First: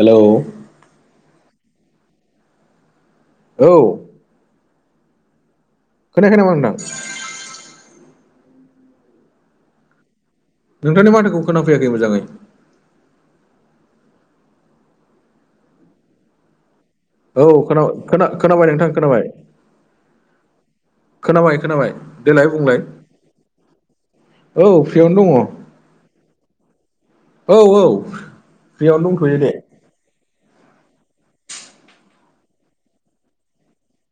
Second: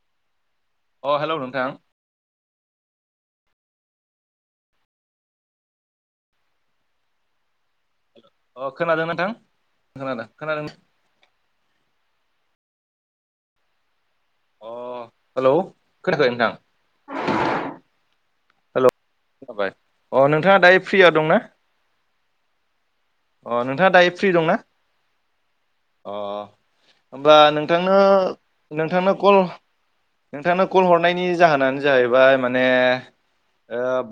हेल' अ हेल' नोंथां औ खोनायाखै नामा नोंथां अ खोनादोंना नोंथां खोनादों खोनादों नोंथांनि माथोखौ खोनाफैयाखै मोजाङै अ हेलौ खोनायाखै नोंथां औ खोना खोना खोनाबाय नोंथां खोनाबाय जाबाय अ नोंथाङा दायो फ्रियाव दंना? खोनाबाय खोनाबाय देलाय बुंलाय। अ नोंथाङा दायो फ्रि दंना औ फ्रियावनो दङ। अ होमबा औ औ नोंथांनो फ्रियावनो नोंथांनो दंथ'यो कल दे। नोंथांनो कल हरनायनि जाहोनानो जाहैबाय माने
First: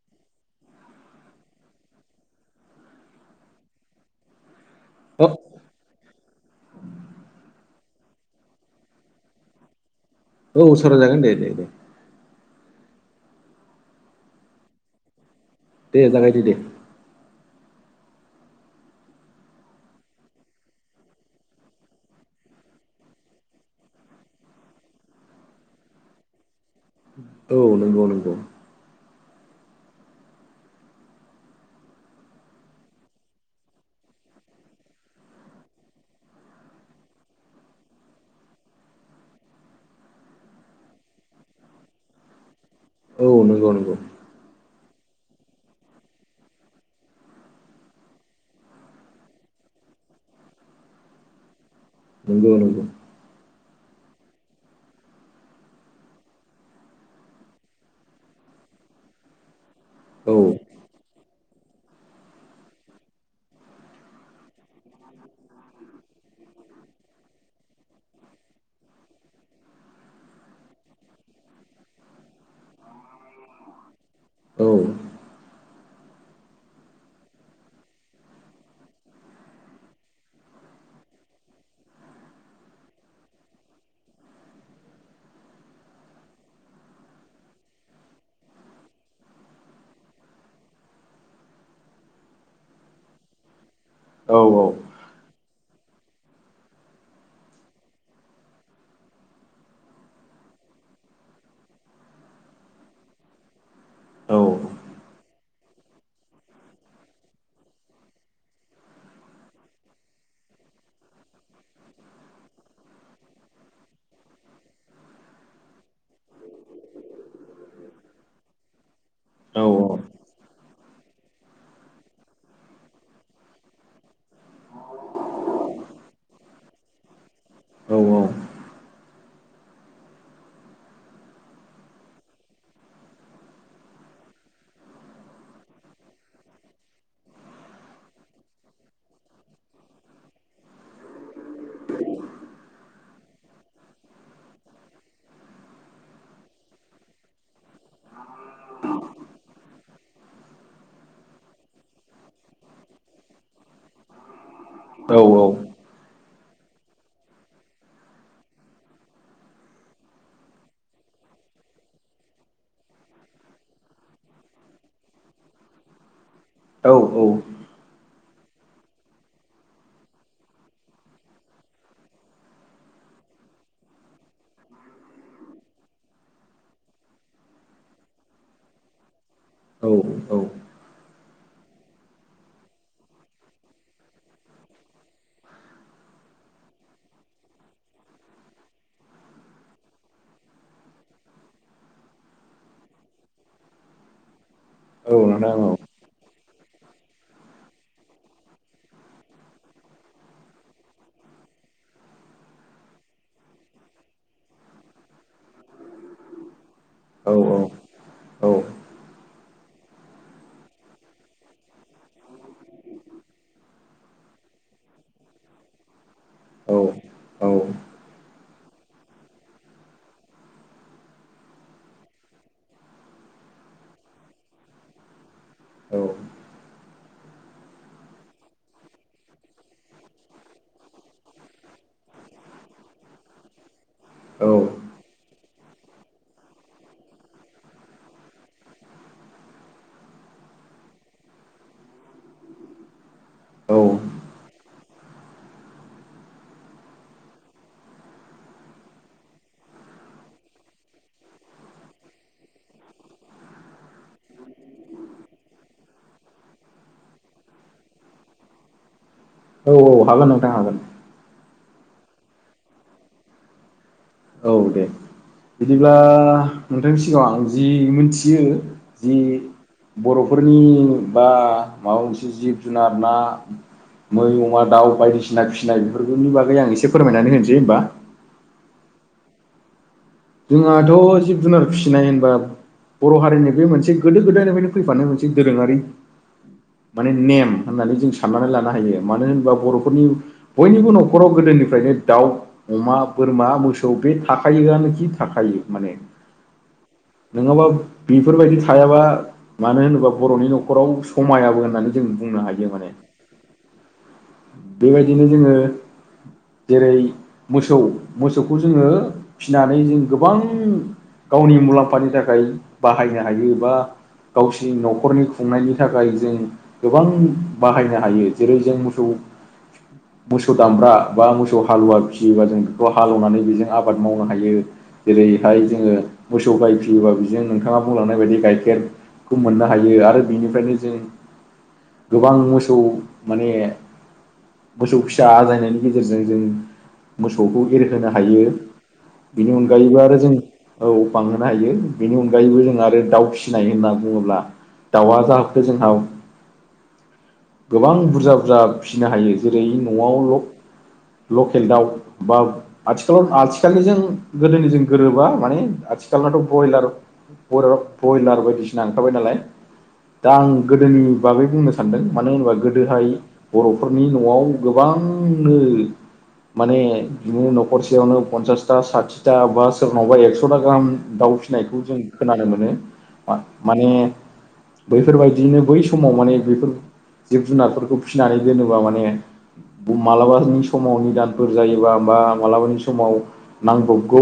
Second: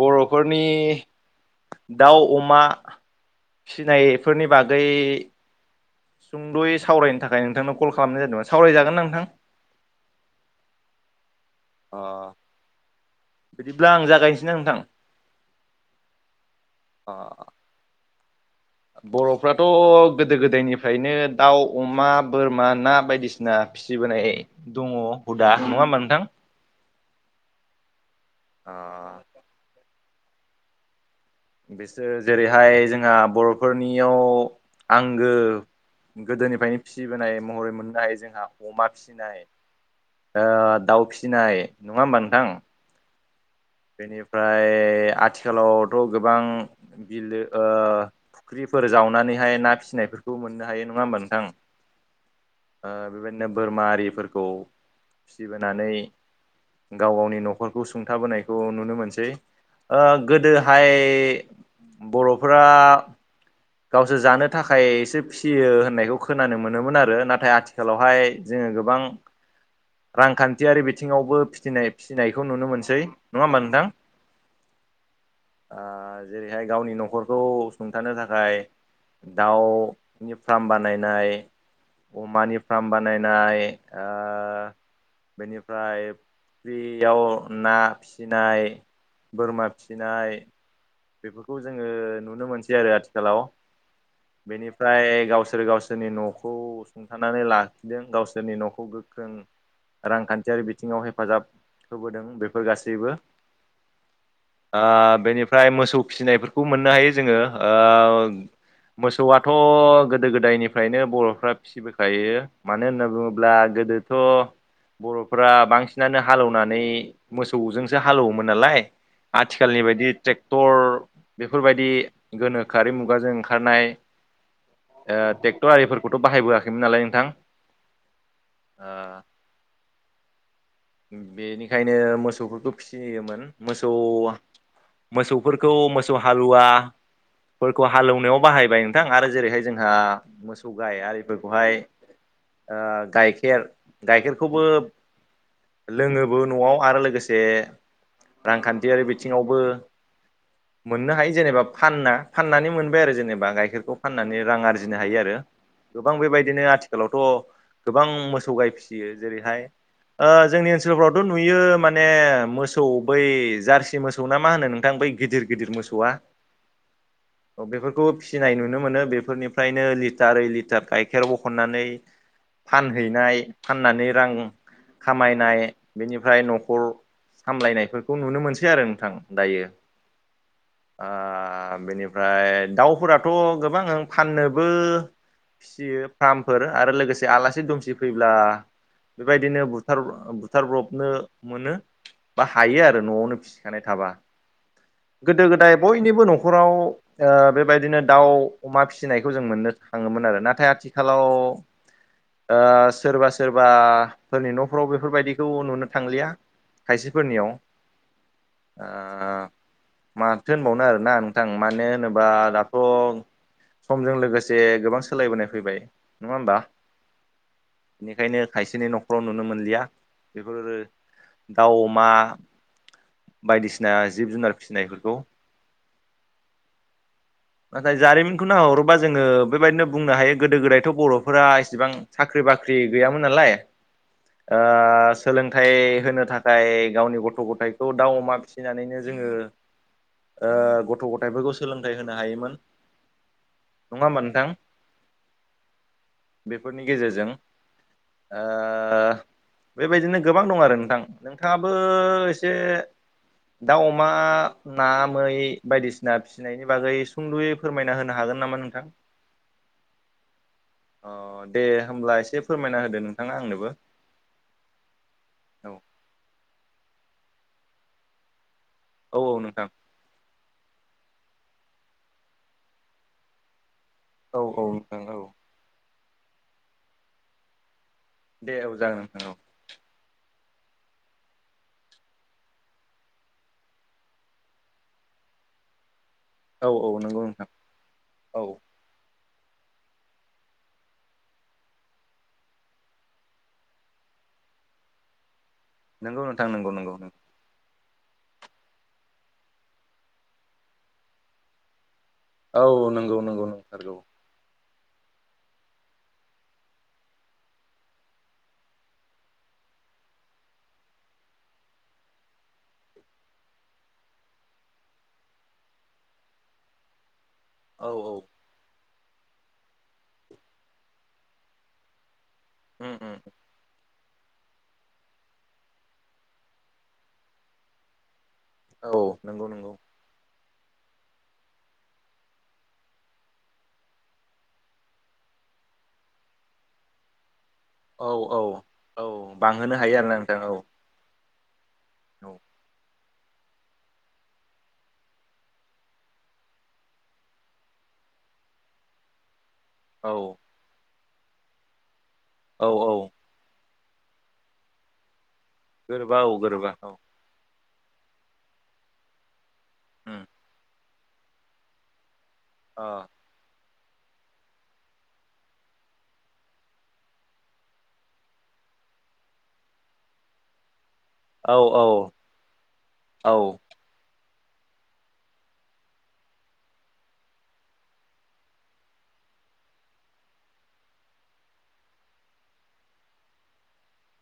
बर'फोरनि दाउ अमा फिनायफोरनि बागै अ सुंद'यै सावरायनो थाखाय नोंथांनो कल खालामनाय जादोंमोन सावरायजागोन ना नोंथां औ सावराय जागोन दे दे दे अ बिदिब्ला आं जागायनोसै ना नोंथां दे जागायदो दे अ बर'फ्राथ' गोदो गोदायनिफ्रायनो दाउ अमा बोरमा ना बायदिसिना फिसिबोनाय दङ हुदा नङा होमबा नोंथां औ नंगौ नंगौ अ बिसोर जेरैहाय जोंहा बर'फोरनियाव आंगो गोदोनिफ्रायनो फिसिबोनाय महरै मोननो हायो जोंहा अमा फिसिनाय दाउ फिसिनाय नङा होमबा नोंथां औ नंगौ नंगौ बेनिफ्राय आथिखालावथ' गोबां बिलो फुख्रिफोर जावनानैहाय ना फिसिनायफोरखौ मोननो हायो नङा होमबा नोंथां नंगौ नंगौ ओ बेबायदिनो बोरमा आरिफोरखौ फिसिबोनानै गाव गावनि न'खरखौ सुंथाबोनाय नुनो मोनसै औ गोदोहाय बर'फोरा गावसोर जानो थाखायससे फिसियो होननायखौ खोनानो मोनोमोन आरो नाथाय आथिखालावहाय जोङो गोबां [inaudible] रांखान्थियारि बिथिङावबो फिनाय फिसिनायखौ नुनो मोनसै नङा होमबा नोंथां औ जेरैहाय गावनि न'खरखौ सुंथानो थाखाय ओमफ्राय दाउनि फार्म बानायनाय अमानि फार्म बानायनाय बेनिफ्राय फ्रियाव ना फिसिनाय बोरमा फिसिनाय बेफोरखौ जोङो नुनो मोनसै आरो आथि खालाव औ बेनि फ्राय गावसोर गावसोरनि न'खौ सुंथानानै लाखिदों गावसोरनि न'खौ गोख्रों रांखान्थियारि बिथिङाव हेफाजाब होबोदों बेफोर गासैबो औ ओ बेनिफ्राय मोसौ फिसिनायफोरखौ मोननो हायो जोङो ओ मोसौआथ' गोदो गोदायनिफ्रायनो बर'फ्रा फिसिबोखायो मानो होनना बुङोब्ला गोदोथ' बर'फ्रा बांसिनानो हाल एवनानै मोसौजोंसो हालौवोमोन नालाय औ आथिखालनि बायदि टेक्टर बेफोरबायदि गोनोखोआरि मुगाजों ओंखारनाय ओ टेक्टर आरिफोरखौथ' बाहाय बोआखैमोन नालाय नोंथां। औ औ ओ बेनिखायनो मोसौफोरखौ फिसियोमोन मोसौआ मोसौफोरखौ मोसौ हालुवा फोरखौ हाल एवनायाव बाहायबाय नोंथां आरो जेरैहाय जोंहा मोसौ गाय आरिफोरखौहाय ओ गाइखेर गाइखेरखौबो लोङोबो न'वाव आरो लोगोसे रांखान्थियारि बिथिङावबो मोननो हायो जेनेबा फानना फाननानै मोनबाय आरो जेनेबा गाइखेरखौ फाननानै राङारि बुजिनो हायो औ आरो गोबां बेबायदिनो आथिखालावथ' गोबां मोसौ गाय फिसियो जेरैहाय ओ जोंनि ओनसोलफ्रावथ' नुयो माने मोसौ बै जारसि मोसौ ना मा होनो नोंथां बै गिदिर गिदिर मोसौआ औ औ औ बेफोरखौ फिसिनाय नुनो मोनो बेफोरनिफ्रायनो लिटार ओइ लिटार गाइखेर बखननानै फानहैनाय फाननानै रां खामायनाय बेनिफ्राय नखर सामलायनायफोरखौ नुनो मोनसै आरो नोंथां। दायो औ ओ बेनिफ्राय दाउफोराथ' गोबां फाननोबो फिसियो फ्रामफोर आरो लोगोसे आलासि दुमसि फैब्ला बेबायदिनो बुथार बुथारब्रबनो मोनो बा हायो आरो न'वावनो फिसिखानाय थाबा औ गोदो नोंथां गोदाय बयनिबो नखराव ओ बेबायदिनो दाउ अमा फिसिनायखौ जों मोननो थाङोमोन आरो नाथाय आथिखालाव ओ सोरबा सोरबाफोरनि न' फ्राव बेफोरबायदिखौ नुनो थांलिया औ खायसेफोरनियाव औ ओ माथो होनबावनो आरोना नोंथां मानो होनोबा दाथ' समजों लोगोसे गोबां सोलायबोनाय फैबाय नङा होमबा? औ औ बेनिखायनो खायसेनि नखराव नु नो मोनलिया बेफोर दाउ अमा बायदिसिना जिब जुनार फिसिनायफोरखौ औ [inaudible] नाथाय जारिमिनखौ नाहरोबा जोङो बेबायदिनो बुंनो हायो गोदो गोदायथ' बर'फोरा इसेबां साख्रि बाख्रि गैयामोन नालाय ओ सोलोंथाइ होनो थाखाय गावनि गथ' गथायखौ दाउ अमा फिसिनानैनो जोङो ओ गथ' गथाइफोरखौ सोलोंथाइ होनो हायोमोन औ नङा ओमबा नोंथां? बेफोरनि गेजेरजों ओ बेबायदिनो गोबां दं आरो नोंथां नोंथाङाबो एसे दाउ अमा ना मै बायदिसिना फिसिनायनि बागै सुंद'यै फोरमायना होनो हागोन नामा नोंथां? औ औ हागोन नोंथां हागोन। अ दे होमब्ला एसे फोरमायना होदो नोंथाङा आंनोबो औ दे औ बिदिब्ला नोंथांनि सिगाङाव आं जि मिथियो जि औ औ नोंथां बर'फोरनि बा माबा मोनसे जिब जुनार ना मै औ अमा औ दाउ नोंथां औ बायदिसिना फिसिनाय बेफोरनि बागै आं एसे फोरमायनानै होनोसै होनबा? दे औ जागोन नोंथां औ जोंहाथ' जिब जुनार फिसिनाय होनबा। बर' हारिनि बे मोनसे गोदो गोदायनिफ्रायनो फैफानो मोनसे दोरोङारि। औ औ माने नंगौ नोंथां नेम होननानै जों औ साननानै लानो हायो मानो होनोबा बर'फोरनि बयनिबो न'खराव गोदोनिफ्रायनो दाउ अमा बोरमा मोसौ बे थाखायोआनोखि। थाखायो माने नोंगौ नोंथां नोंगौ नोंगौ नङाबा बेफोरबायदि थायाबा मानो होनोब्ला बर'नि न'खराव समायाबो होननानै। जों बुंनो हायो माने औ नंगौ नंगौ नंथारगौ बेबायदिनो जोङो। जेरै मोसौ मोसौखौ जोङो फिनानै जों गोबां गावनि मुलाम्फानि थाखाय बाहायनो हायोबा गावसिनि न'खरनि खुंनायनि थाखाय जों गोबां औ बाहायनो औ हायो जेरै जों मोसौ मोसौ दामब्रा बा मोसौ हालुवा फिसियोबा जों उम बेखौ उम हालेवनानै बेजों आबाद मावनो हायो। जेरैहाय जोङो मोसौ गायफियोबा बिजों नोंथाङा बुंलांनाय बायदि गाय केट औ खौ नंगौ मोननो नंगौ हायो आरो बेनिफ्रायनो जों गोबां मोसौ माने मोसौ फिसा आजायनायनि गेजेरजों जों मोसौखौ औ एरहोनो औ हायो औ बेनि अनग बांहोनो नि हायो आरोना नोंथां औ ज फिनाय होनना बुङोब्ला दाउआ जाहोबखो जोंनाव गोबां बुरजा बुरजा फिसिनो हायो जेरै औ न'आव लकेल दाउ बा औ औ आथिखालाव आथिखालजों गोदोनि ज गोरोबा माने गोरोबा औ आथिखालनाथ' गोरोबा ब्रयलार। औ ह ब्रयलार बायदिसिना ओंखारबाय नालाय उम दा आं गोदोनि बागै बुंनो सानदों मानो होनोबा अ गोदोहाय बर'फोरनि न'आव गोबांनो माने बिदिनो न'खरसेयावनो पनसासथा साथि फथा बा सोरनावबा एकस'था गाहाम दाउ औ फिसिनायखौ जों औ खोनानो मोनो। औ माने बैफोरबायदियनो बै समाव माने बेफोर जिब जुनारफोरखौ फिसिनानै दोनोबा माने मालाबानि समाव निदानफोर जायोबा बा मालाबानि समाव नांगौ। ग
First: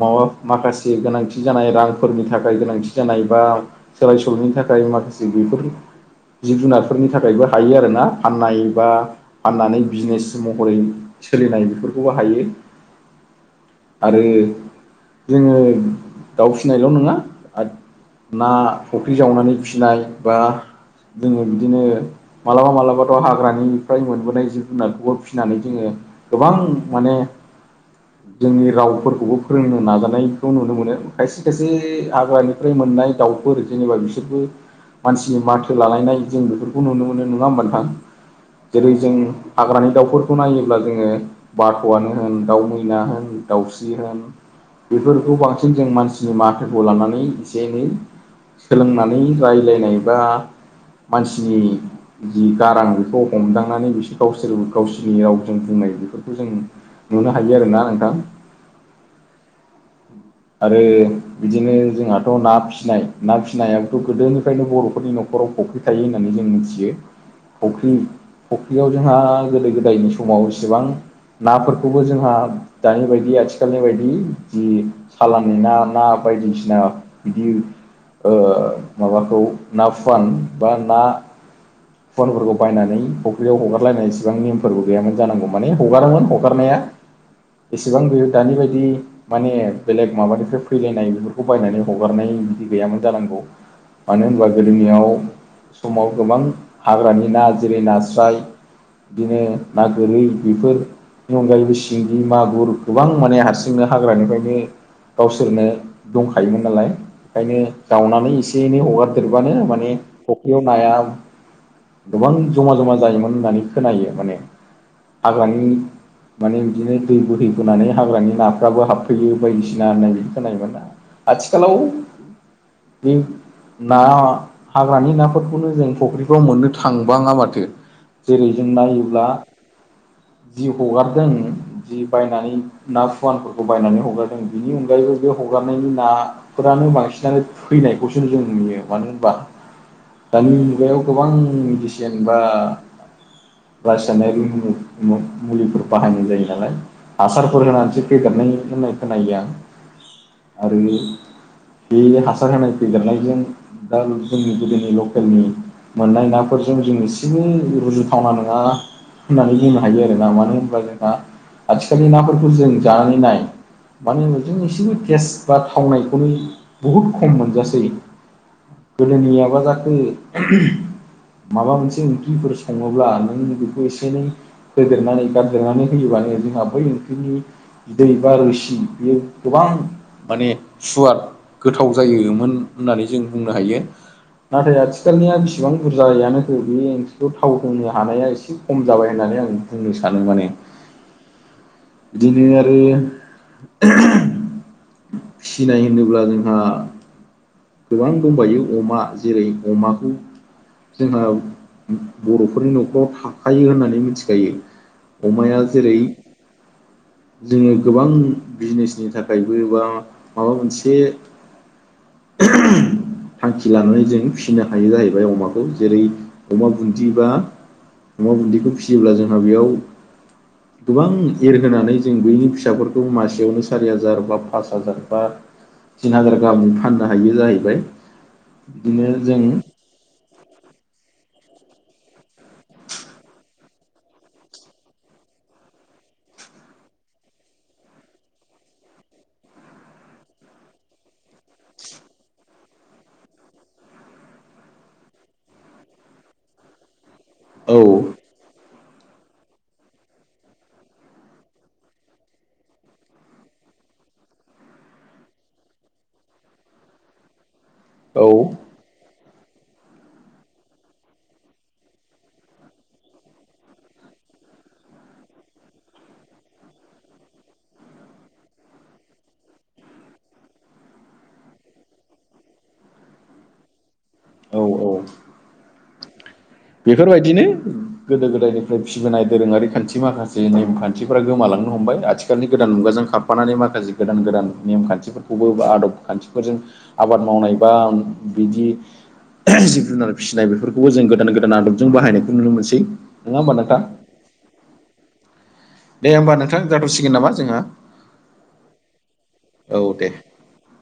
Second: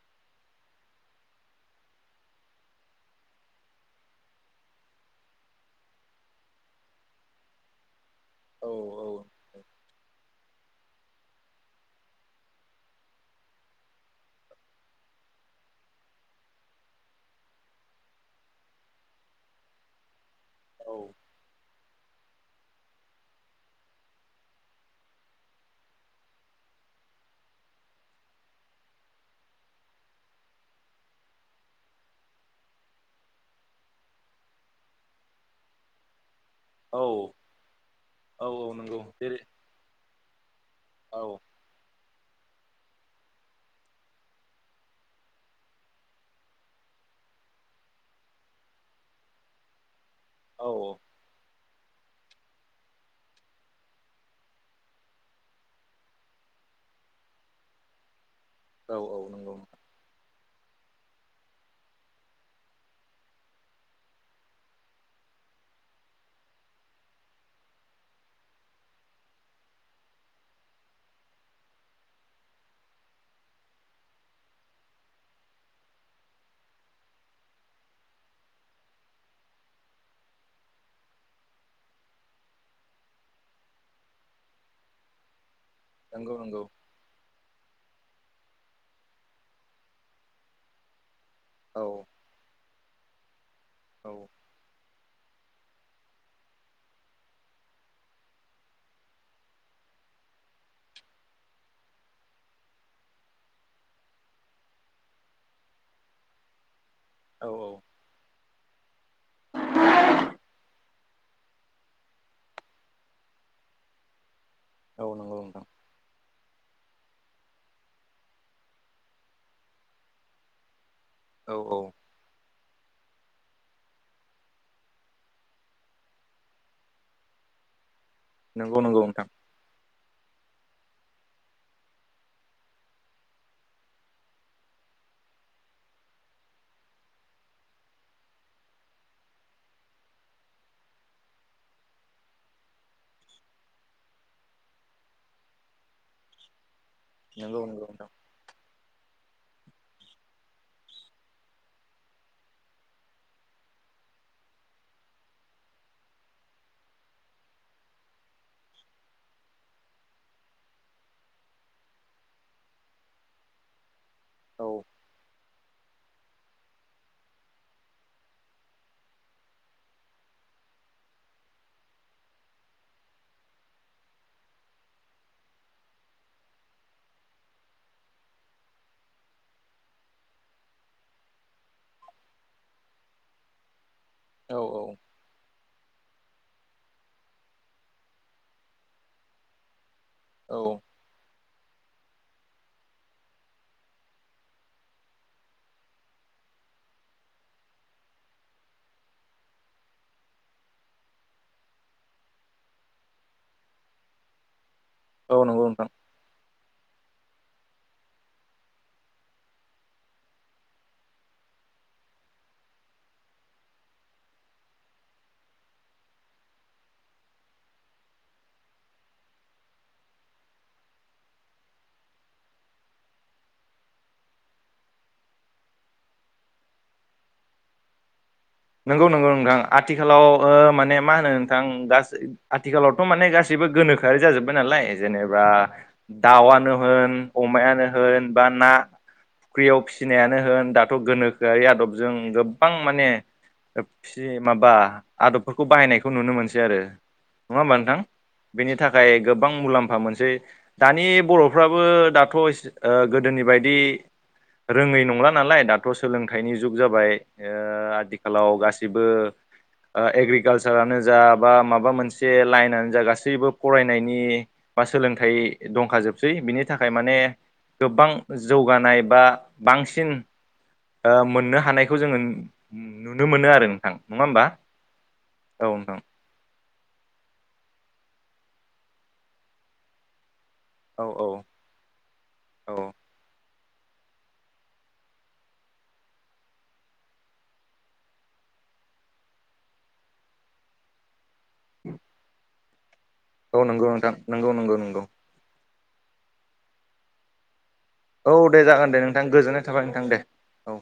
मा माखासे गोनांथि जानाय रांफोरनि थाखाय गोनांथि जानाय बा। सोलाय सोल'नि थाखाय माखासे बेफोर जिब जुनारफोरनि थाखायबो हायो आरोना। फाननाय बा फाननानै बिजनेस महरै सोलिनाय बेफोरखौबो हायो। आरो जोङो दाउ फिनायल' नङा ना फुख्रि जावनानै फिनाय बा औ जोङो बिदिनो। माब्लाबा मालाबाथ' हाग्रानिफ्राय मोनबोनाय जिब जुनारखौबो फिनानै जोङो। गोबां माने जोंनि रावफोरखौबो फोरोंनो नाजानायखौ नुनो मोनो खायसे खायसे हाग्रानि फ्राय मोननाय दाउफोर जेनेबा बिसोरबो मानसिनि माथो लालायनाय जों बे बेखौ औ नुनो मोनो नङा होमबथां औ जेरै नंगौ जों हाग्रानि दाउफोरखौ नायोब्ला जोङो औ बाथ'आनो होन दाउ मैना होन दाउस्रि होन बेफोरखौ बांसिन जों मानसिनि माफोरखौ लानानै एसे एनै सोलोंनानै राय्लायनाय बा औ मानसिनि जि गारां बेखौ हमदांनानै बिसोर गावसोर गावसोरनि रावजों बुंनाय बेफोरखौ जों नुनो हायो आरोना नोंथां औ औ नंगौ आरो बिदिनो जोंहाथ' ना फिसिनाय ना फिसिनायाबथ' गोदोनिफ्रायनो बर'फोरनि न'खर न'खराव फख्रि थायो होननानै जों मिथियो। फख्रि फुख्रियाव जोंहा गोदो गोदायनि समाव एसेबां नाफोरखौबो जोंहा दानि बायदि आथिखालनि बायदि जि साालनि ना ना बायदिसिना बिदि ओ माबाखौ ना फुवान बा ना फनफोरखौ बायनानै फुख्रियाव हगारलायनानै इसेबां नेमफोरबो गैयामोन जानांगौमोन। माने हगारोमोन नंगौ नंगौ हगारनाया एसेबां बेयो दानि बायदि माने बेलेग माबानिफ्राय फैलायनाय बेफोरखौ औ बायनानै हगारनाय बिदि गैयामोन जानांगौ। औ मानो होनबा गोदोनियाव समाव गोबां हाग्रानि ना जेरै नास्राय बिदिनो ना गोरै बेफोर बेनि अनगायैबो सिंगि मागुर गोबां माने हारसिंनो हाग्रानिफ्रायनो गावसोरनो दंखायोमोन नालाय औ ओंखायनो दावनानै एसे एसे एनै हगारदेरबानो माने फुख्रियाव नाया गोबां जमा जमा जायोमोन होननानै खोनायो माने औ नंगौ हाग्रानि नोंथां माने बिदिनो दै बोहैबोनानै हाग्रानि नाफ्राबो हाबफैयो। बायदिसिना होननाय खोनायोमोना औ आथिखालाव औ ना हाग्रानि नाफोरखौनो जों फुख्रिफ्राव मोननो थांबाङा माथो। जेरै जों नंगौ नंगौ नोंथां नायोब्ला जि हगारदों जि बायनानै ना फुवानफोरखौ बायनानै हगारदों। जों बिनि अनगायैबो बे हगारनायनि ना फोरानो बांसिनानो फैनायखौसो जों नुयो मानो होनबा दानि मुगायाव गोबां मेडिसिन बा बासिानाय र मुलिफोर बाहायनाय जायो नालाय। हासारफोर नंगौ नंगौ होनानैसो नोंथां फेदेरनाय होननाय खोनायो आं आरो बे हासार होनाय फैदेरनायजों दा जोंनि गोदोनि लकेलनि मोननाय नाफोरजों जों एसेनो रुजुथावना नङा। होननानै बुंनो हायो आरो ना मानो होनबब्ला जोंहा आथिखालनि नाफोरखौ जों जानानै नाय मानो होनोबो जों औ एसेबो टेस्ट बा थावनायखौनो बुहुद खम मोनजासै। गोदोनियाबा जाखोयो माबा मोनसे ओंख्रिफोर सङोब्ला नों बेखौ एसे एनै होेदेरनानै गारदेरनानै होयोबानो जोंहा बै ओंख्रिनिदै बा रोसि बियो गोबां माने सुवार गोथाव जायोमोन होननानै जों बुंनो हायो औ नाथाय औ आथिखालाव सिथिखालनिया बेसिबां बुरजायानो हो बे ओंख्रिखौ थाव होनो हानाया एसे खम जाबाय होननानै आं बुंनो सानो माने औ बिदिनो आरो फिनाय होनोब्ला जोंहा गोबां दंबायो अमा जेरै अमाखौ जोंहा बर'फोरनि न'खराव थाखायो होननानै मिथिखायो। औ अमाया नंगौ नोंथां जेरै जोंनि गोबां बिजनेसनि थाखायबो बा माबा मोनसे थांखि लानानै जों फिसिनो हायो जाहैबाय अमाखौ जेरै अमा बुन्दि बा अमा गुन्दैखौ फिसियोब्ला जोंहा बेयाव गोबां एरहोनानै जों बैनि फिसाफोरखौ मासे बेयावनो सारि हाजार बा पास हाजार बा थिन हाजार गाहामनि फाननो हायो जाहैबाय। बिदिनो नंगौ नंगौ जों नोंथां आथिखालाव ओ माने मा होनो नोंथां गासै आथिखालावथ' माने गासैबो गोनोखोआरि जाजोब्बाय नालाय जेनेबा दाउआनो होन अमायानो होन बा ना फुख्रियाव फिसिनायानो होन दाथ' गोनोखोआरि आदबजों गोबां माने फ माबा आदबफोरखौ बाहायनायखौ नुनो मोनसै आरो नङा होमबा औ नोंथां। बेनि थाखाय गोबां मुलाम्फा मोनसे दानि बर'फ्राबो दाथ' गोदोनि बायदि रोङै नंला नालाय दाथ' सोलोंथाइनि जुग जाबाय औ आथिखालाव गाससिबो जसिबो एग्रिकालसारानो जा बा माबा मोनसे लाइनानो जा गासैबो फरायनायनि बा सोलोंथाइ दंखाजोबसै बिनि थाखाय माने गोबां जौगानाय बा बांसिन मोननो हानायखौ जोङो नुनो मोनो आरो नोंथां नङा होमबा औ औ औ नोंथां। बेफोरबायदिनो गोदो गोदायनिफ्राय फिबोनाय दोरोङारि खान्थि माखासे नेम औ खान्थिफ्रा औ गोमालां नो हमबाय आथिखालनि गोदान औ मुगाजों खाबफानानै माखासे गोदान गोदान नेम खान्थिफोरखौबो बा आदब खान्थिफोरजों आबाद मावनाय बा बिदि जिब जुनार फिसिनाय बेफोरखौबो जों गोदान गोदान। दोन आदबजों बाहायनायखौ नुनो मोनसै औ नंगौ नोंथां नंगौ नंगौ नंगौ। दे होमबा नोंथां जाथावसिगोन नामा जोङो औ दे जागोन दे नोंथां गोजोननाय थाबाय नोंथां दे। औ